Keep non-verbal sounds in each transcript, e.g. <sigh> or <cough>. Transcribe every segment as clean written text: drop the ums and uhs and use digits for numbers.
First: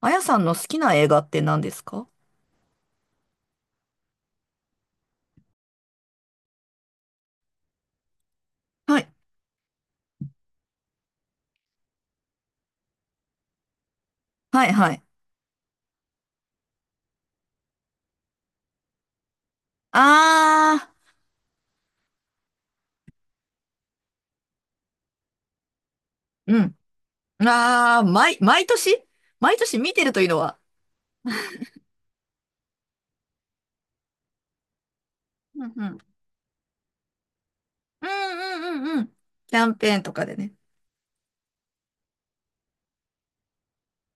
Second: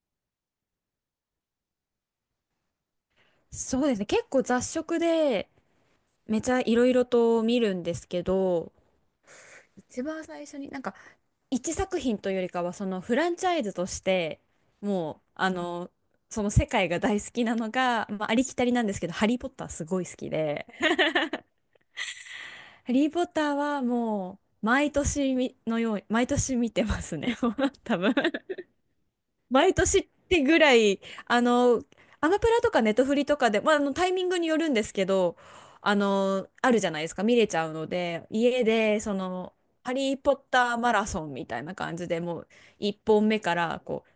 あやさんの好きな映画って何ですか？そうですね。結構雑食で、めちゃいろいろと見るんですけど、はい。一番最初になんか、一作品というよりかは、そのフランチャイズとして、はいはい。もう、その世界が大好きなのが、まあ、ありきたりなんですけど、ハリー・ポッターすごい好きで、あハリー・ポッターはもう、毎年みのように、毎ー、年見てますね、<laughs> うん。もう多あー、分。毎年毎毎年見年てっるというのては。ぐらい、あの、アマプラとかネトフリとかで、まあ、あのタイミングによるんですけど、うんうん。あるじゃないですか、見れちゃうのうんで、家うんうんうで、ん。その、キャンハペーンとリー・かポでッね。ターマラソンみたいな感じでもう、1本目から、こう、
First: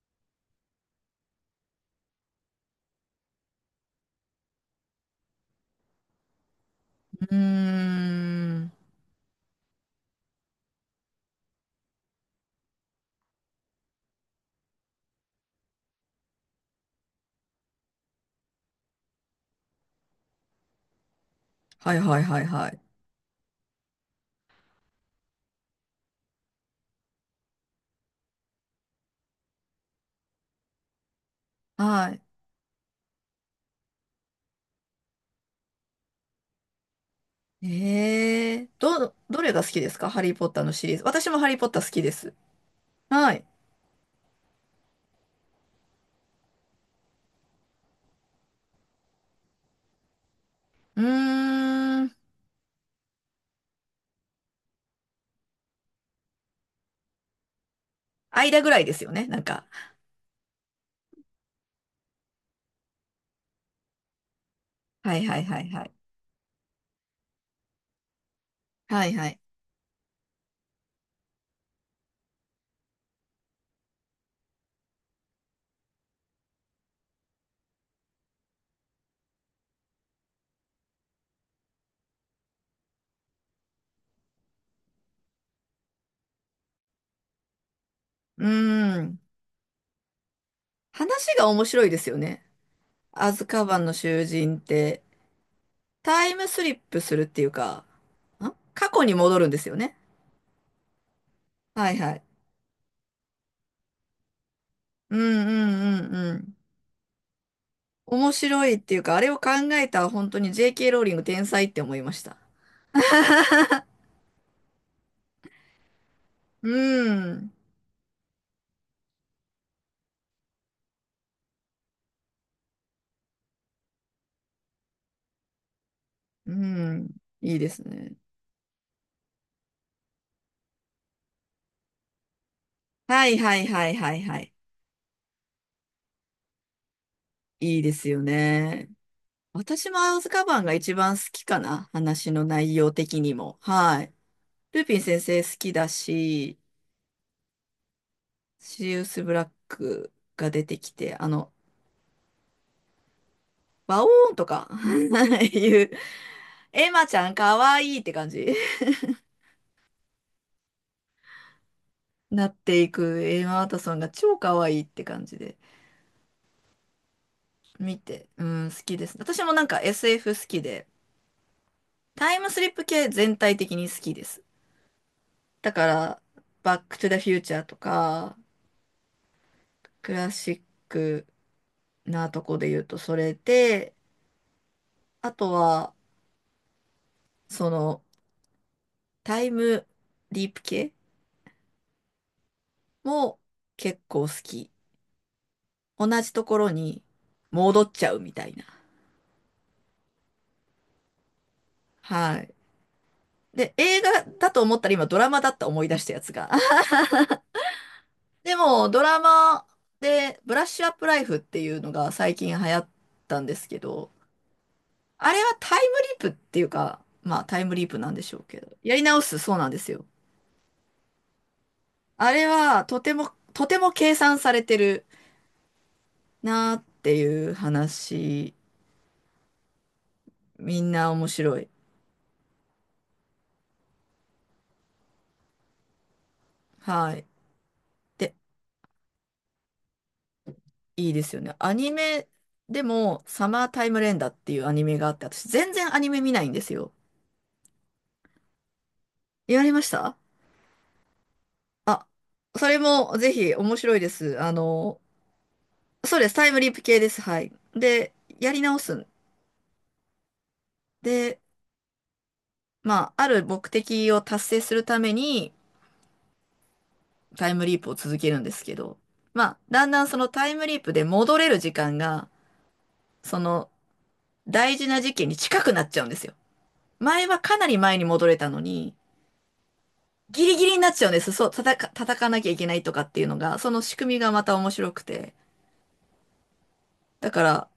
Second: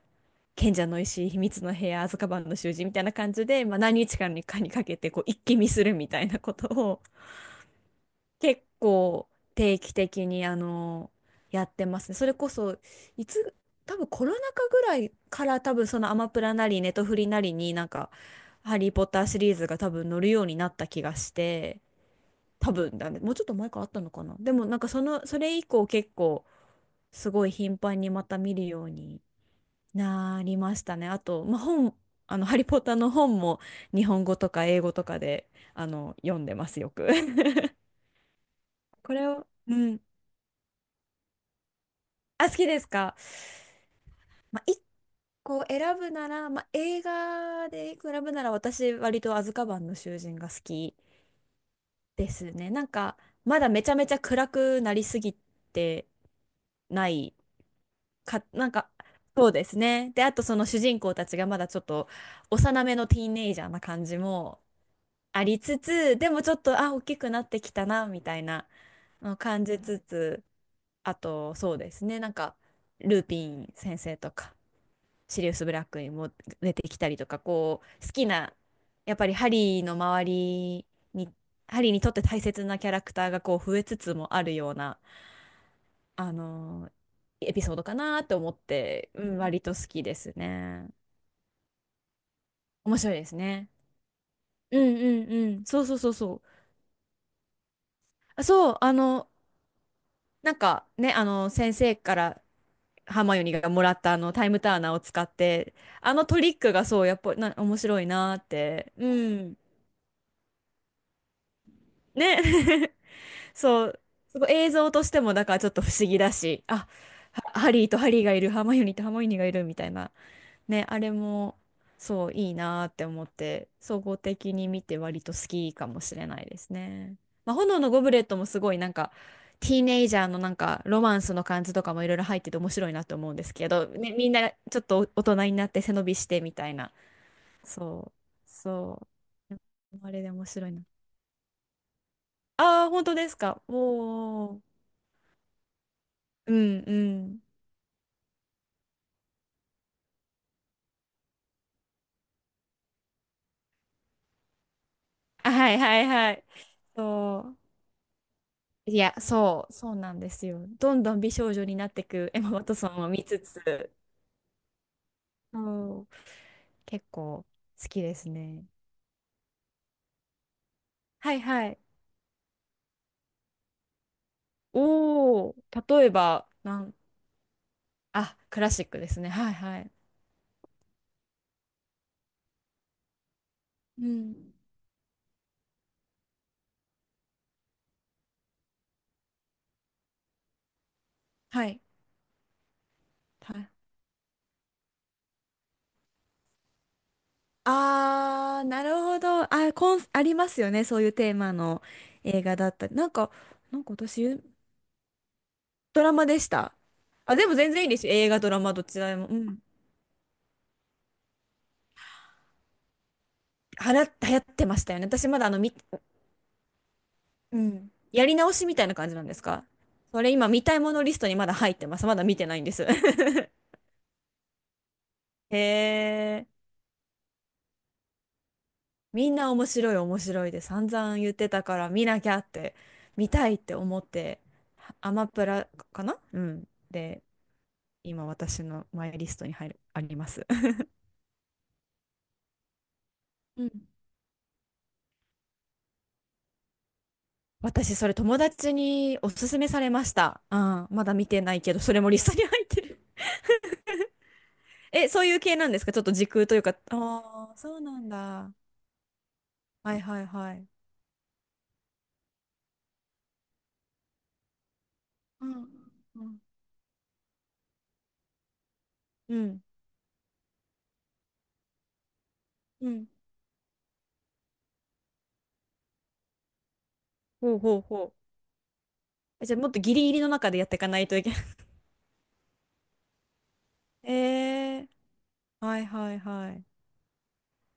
賢者の石、秘密の部屋、アズカバンの囚人みたいな感じで、まあ、何日間にかにかけて、こう、一気見するみたいなことを、う結ーん。構定期的にやってますね。それこそいつ多分コロナ禍ぐらいから多分そのアマプラなりねネトフリなりになんか「ハリー・ポッター」シリーズが多分乗るようになった気がしてはいはいはいは多い。分だねもうちょっと前からあったのかな。でもなんかそのそれ以降結構すごい頻繁にまた見るようになりましたね。あと、まあ、本はい。あの「ハリー・ポッター」の本も日本語とか英語とかで読んでますよく。<laughs> これどを、れが好うきですん。か？ハリー・ポッターのシリーズ。私もハリー・ポッター好きです。あ、好きですか。はい。まあ、一個選ぶなら、まあ、映画で一個選ぶなら、私、割とアズカバンの囚人が好きうーん。ですね。なんか、まだめちゃめちゃ暗くなりすぎてないか、間なぐんらいか、ですよね。なんそうでか。すね。で、あとその主人公たちがまだちょっと幼めのティーンエイジャーな感じもはいはあいりはいつはい。つ、でもちょっと、あ、大きくなってきたな、みたいなはいはのをい。感じつつ、あと、そうですね。なんか、ルーピン先生とか。シリウス・ブラックにも出てきたりとかこう好きな、やっぱりハリーの周りにハリーにとって大切なキャラクターがこう増えつつもあるような、あのーエピソードかなとう思っーて、ん。うん、割と好きですね。話が面白いですよね。面白いでアすズカね。バンの囚人っうんて、うんうん。そうそうそうタイそう。ムスリップするっていうか、あ、そう、過去に戻るんですよね。なんかね、先はい生はかい。らハーマイオニーがもらったあのタイムターナーをうん使っうて、んうんあのうトリん。ックがそう、やっぱりな面白い面なーっ白いって。ていううか、あれを考ん。えた本当に JK ローリング天才って思いました。ね。<laughs> そ <laughs> う、すごい映像としてもだからちょっと不思議だし、うあ、ん。ハリーとハリーがいる、ハーマイオニーとハーマイオニーがいるみたいな、ね、あれもそういいなーって思って、総合的に見て割と好きかもしれないうですん。ね。まいあ、いで炎すのゴブね。レットもすごいなんか、ティーネイジャーのなんかロマンスの感じとかもいろいろ入ってて面白いなとは思ういんですはいけど、はいね、はいみんはない。ちょっと大人になって背伸びしてみたいな。いいですそよう、ね。そう。私もあアれズでカ面バン白いがな。一番好きかな。話の内ああ、容本当的でにすも。か。おはい。お。ルピン先生好きだうし、んうん。シリウス・ブラックが出てきて、バオーンとか <laughs> あ、はいいう、はいはい。エマちゃんかそわいいって感じ <laughs> う。いや、そうなんですよ。どんどん美少女になってく <laughs> エなマ・っワトてソいンをく見つエマ・ワトつ、ソンが超かわいいって感じでそう、結構好見きでて、すうね。ん、好きです。私もなんか SF 好きで、はいはい。タイムスリップ系全体的に好きです。おだかー、例えら、ば、バック・トゥ・ザ・フューチャーとか、あ、クラシックですね。はいはい。クラシックなとこで言うとそれで、うん。あとは、その、タイムリープ系はい。もはい。結構好き。同じところに戻っちゃうみたいあな。ー、なるほど。あ、ありますよね。そういうテーマのは映い。画だったり。なんか、で、なんか映画私、だと思ったら今ドラマだった思い出ドしたラやマつでしが。た。<laughs> あ、でも全然いいですよ。映画、ドでラマ、ども、ちドらでラも。うん。マでブラッシュアップライフっていうのが最近流行ったんですけはら、ど、流行ってましたよね。私あれまだあはの、タイムリープっていうか、まあうタイムリーん、プなんでやしりょう直けしど、みたいやなり感じ直なんですすそうか。なんですよ。それ今見たいものリストにまだ入ってます。まだあ見れてないんではす。とても、と <laughs> ても計算されてるへえ、なーっていう話、みんな面白い面白いでみ散んな々面言って白たい。から見なきゃって、見たいって思って、アマプラかな、うん。はで、い。今で私のマイリストに入る、あります。いいですよね。アニメでも、サ <laughs> マうーん、タイム連打っていうアニメがあって、私全然アニメ見ないんですよ。私それ友達におすすやめりさましれましたた。うん、まだ見てないけど、それあ、もリストに入っそれてる。もぜひ面白いです。あの、え、そういう系なんですか。ちょっとそう時です。タ空イとムいうリか。ープ系です。はあい。あ、そうなんで、やだ。り直すんはいはいはい。で、まあ、ある目的を達成するためうにんうんタイムリープを続けるんですけど、うまあ、ん。だんだんそのタイムリープで戻れる時間が、うん。その大事な事件に近くなっちゃうんですよ。前はほかうなりほう前ほに戻う。れたのに、え、じゃあもっとギリギリのギ中リでギやっリてにいなかっなちゃいうんとでいけす。ない。そう、叩かなきゃいけないとかっていうのが、その仕 <laughs> え組みがまた面ー。白くて。はいはいはい。だから、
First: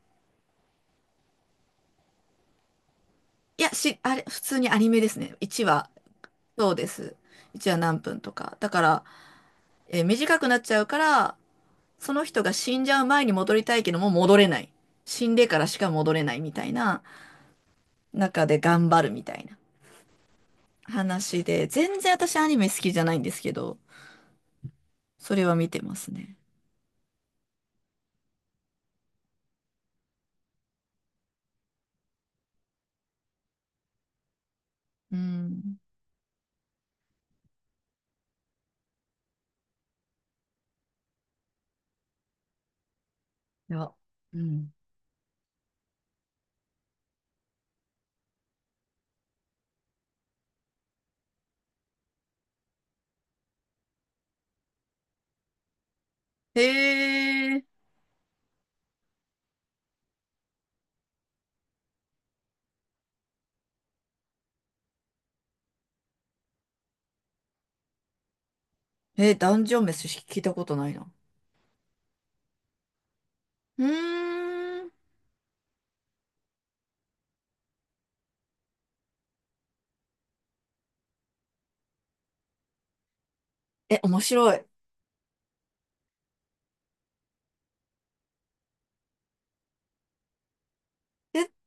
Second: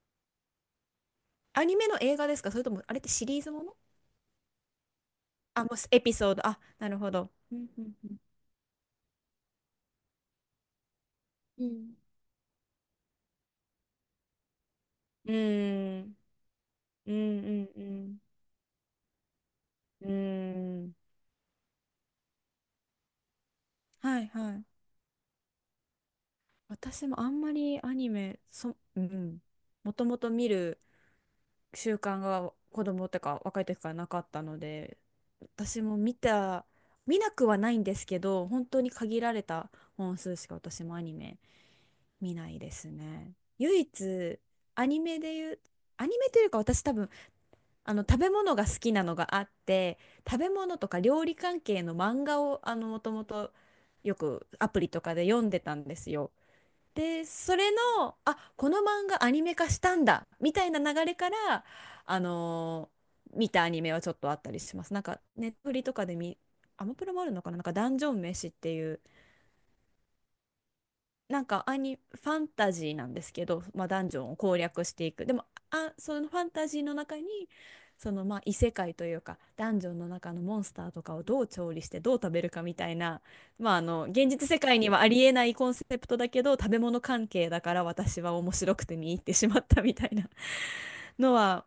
アニメの映画ですか、それとも、あれってシリーズいもや、の。あれ、普通にアニメですね。あ、1もう話、エピソード。あ、そうでなるほす。ど。う1ん話うん何うん。分とか。だから、短くなっちゃうから、うんその人が死んじゃう前に戻りたいけども戻れない。死うんでからしか戻ん。れないみたいなうんうん中で頑張るみたいなうん。うん。話で、全然私アニメ好きじゃないんですけど、はいはい。それは見てますね。私もあんまりアニメ、うん。もともと見る習慣が子供ってか若い時からなかったので、うん。私も見た見なくはないんですけど、本当に限られた本数しか私もアニメ見ないですね。い唯や、一、うん。アニメで言うアニメというか、私多分、あの食べ物が好きなのがあって、食べ物とか料理関係の漫画をあのもともとよくアプリとかで読んでたんですよ。へで、そえ。れの、あ、この漫画アニメ化したんだ、みたいな流れから、あのー見たアニメはちょっとあったりします。なんか、ネットフリとかで見、アマプラもあるのかな、なんか、ダンジョン飯っていう、え、ダンジョン飯聞いたことないな。なんかアニ、ファンタジーなんですけど、うまあ、ダンジョンを攻ー略ん。していく。でも、あ、そのファンタジーの中に、そのまあ異世界というか、ダンジョンの中のモンスターとかをどう調理してどう食べるかみたいな、まああえ、の、面現実白世い。界にはありえないコンセプトだけど、食べ物関係だから私は面白くて見入ってしまったみたいなのえ、は、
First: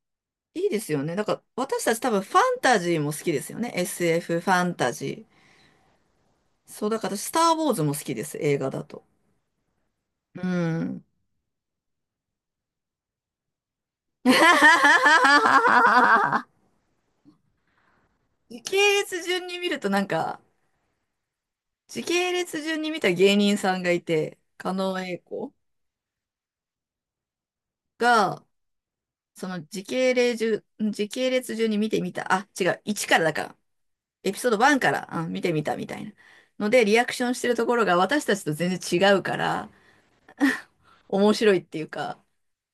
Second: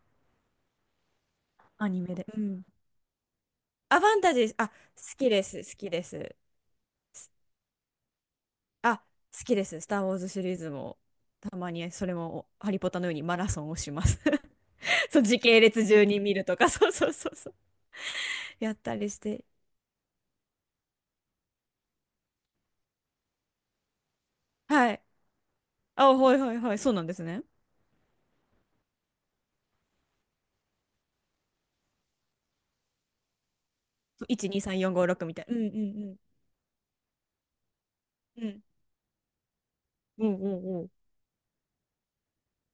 いいですよね。だから、私アたちニ多メ分で。ファうンん。タジーも好きですよね。あ、ファンタ SF ジフー、ァあ、ンタジー。好きです。そう、だから私、スター・ウォーズも好きです。映画だあ、と。好きです。スター・ウォーズシうリーズも、ん。たまにそれも、ハリポタのようにマラソンをします。<laughs> そう、時系列順に見 <laughs> るとか、<laughs> そうそうそうそう。時やっ系たりし列て。順に見るとなんか、時系列順に見た芸人さんがいて、狩は野い。英孝あ、はいはいはい。そうなんですね。が、その時系列時系列順に見てみた。あ、違う。1からだから。そう、エピ1、ソード2、3、1か4、5、ら、6うん、み見たいてな。うみんうたみたいな。んので、リアクションしてるところが私たうちん。うとん。全然違うから、うんうんうん。面白いっていうか、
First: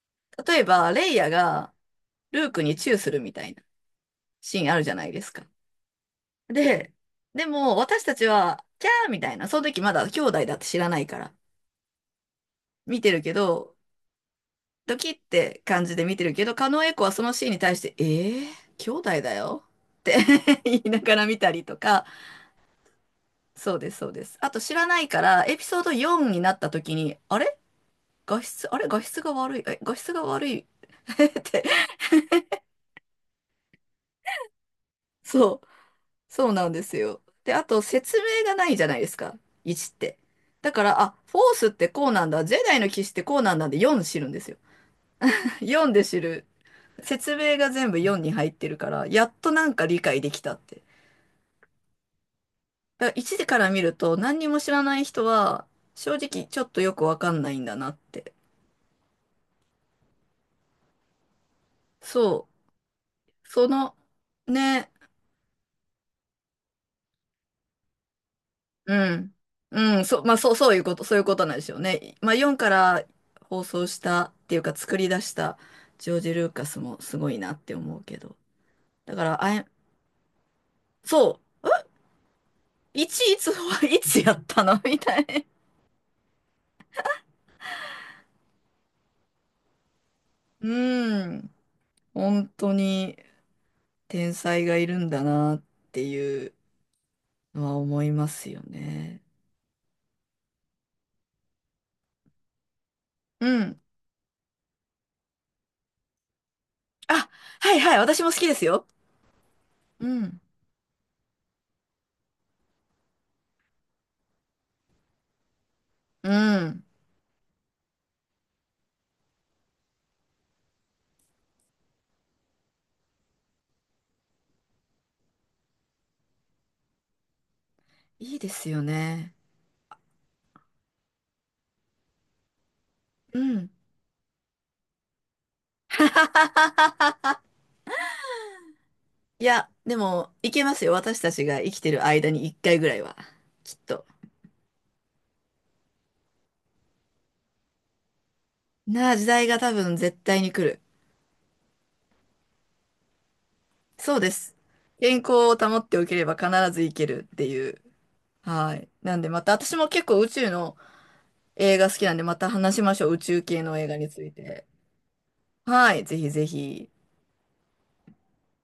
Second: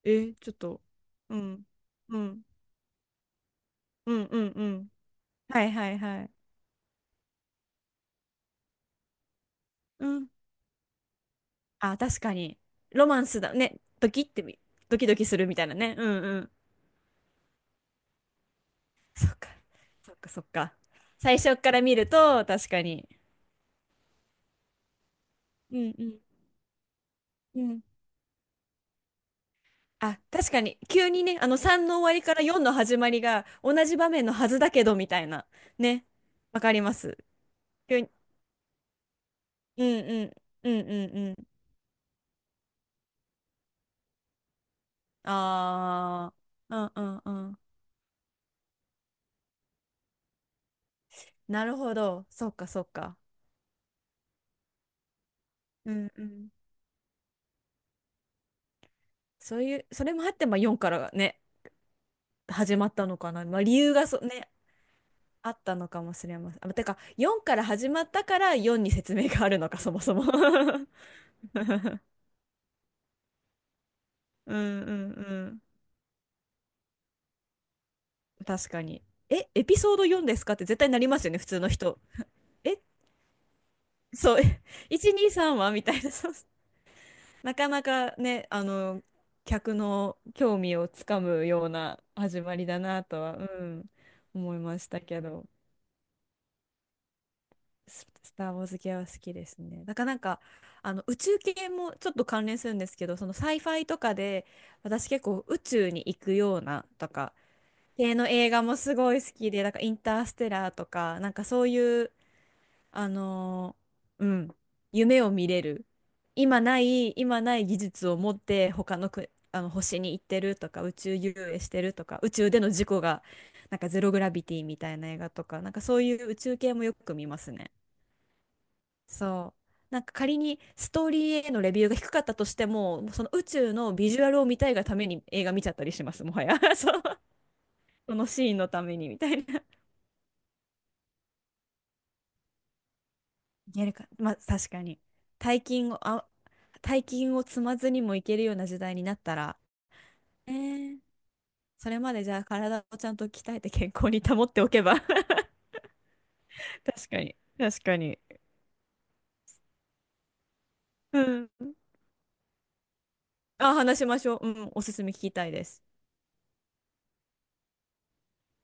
えー、ちょっ例えと。ば、レイヤうん。がうルん。ークにチューするみたいなうんうんシうーンあるじん。ゃないですか。はいはいはい。で、でも私たちは、キャーみたいな、その時まうだ兄ん。弟だって知らないから、あ、確かに。見ロてマるンけスだど、ね。ドドキキドっキするみてたいな感ね。じでうん見てるうけん。ど、狩野英孝はそのシーンに対して、えー、兄弟そだっか。よっそて っかそっ <laughs> か。言いながら最見た初りかとら見か、ると、確かに。そうです、そうです。あと知らないから、エピうソードんうん。4になった時に、うん、あれ画質が悪い、え、画質あ、が悪確い かに、急 <laughs> にっね、あのて、3の終わりから4の始まりが同じ場面のはずだけど、みたいな。そう、ね。そうわなんかりでますす。よ。で、あと急に。説明がないじゃないですか、う1っんて。うん。うだんかうら、あ、んうん。フォースってこうなんだ、ジェダイの騎士ってこうなんだで4知るんですよ。<laughs> 4で知ああ。る。うんうんう説明ん。が全部4に入ってるから、やっとなんか理解できたって。なるほど。そっかそっだかか。ら1でから見ると何にも知らない人は、うん正う直ん。ちょっとよくわかんないんだなって。そういう、それもあって、まあ4からね、そ始まったのかな。う。まあそ理由の、がね、ね、あったのかもしれません。あ、てか、4から始まったから4にう説明ん。があるのか、そうもん、そそう、も。まあ、そう、そういうこ <laughs> と、そういうことなんですよね。まあ、4から放送したってういうか、んう作りん出うしたん。ジョージ・ルーカスもすごいなって思うけど。確かに。だから、え、エピソード4ですかって絶対なりますよそね、普通の人。え、う、いちいつはいつやそう、<laughs> っえ、たのみたいな。<laughs> 123はみたいな。そう。 <laughs> なかなかね、あの、客の興味をつかうむん、ような始本まり当だなにとは、うん、天思い才がまいしるたんけだど、なっていうのは思いまスすター・よウォーズ系は好ね。きですね。だからなんか、あの、宇宙系もちょっと関連するんですけど、そのサうイフん。ァイとかで、私結構宇宙に行くようなとあ、か、はいはい、系私のも好き映で画すもよ。すごい好きで、なんかインうタースん。テラーとか、なんかそういうあのーうん、夢を見れる。うん。今ない技術を持って他のく、あの星に行ってるとか、宇宙遊泳してるとか、宇宙での事故が、なんかゼログラビティみたいな映画とか、なんかそういう宇宙系もよく見ますね。いいですよね。そう。なんか仮にストーリーへのレビューが低かったとしても、もうそのう宇ん。宙のビジュアルを見たいがために映画見ちゃったりします、もはや。<laughs> <laughs> そう。そのシーンのためにみたいいな。や、でも、いけますよ。私たちが生きてる間に一回ぐらいは。いきっけると。か。まあ、確かに。大金を、あ、大金を積まずにもいけるような時代にななあ、っ時た代ら、が多分絶対にえ来る。ー、それまでじゃあ体をちゃんと鍛えて健康そにうで保っす。ておけば 健康 <laughs> を保っておければ必ず行け確かるっに。て <laughs> い確う。かに。はい。なんでまた、私も結構宇宙のう映ん。画好きなんで、また話しましょう。宇宙系あ、の映画話しにまつしいょう。うて。ん、おすすめ聞きたいです。はい。ぜひぜひ。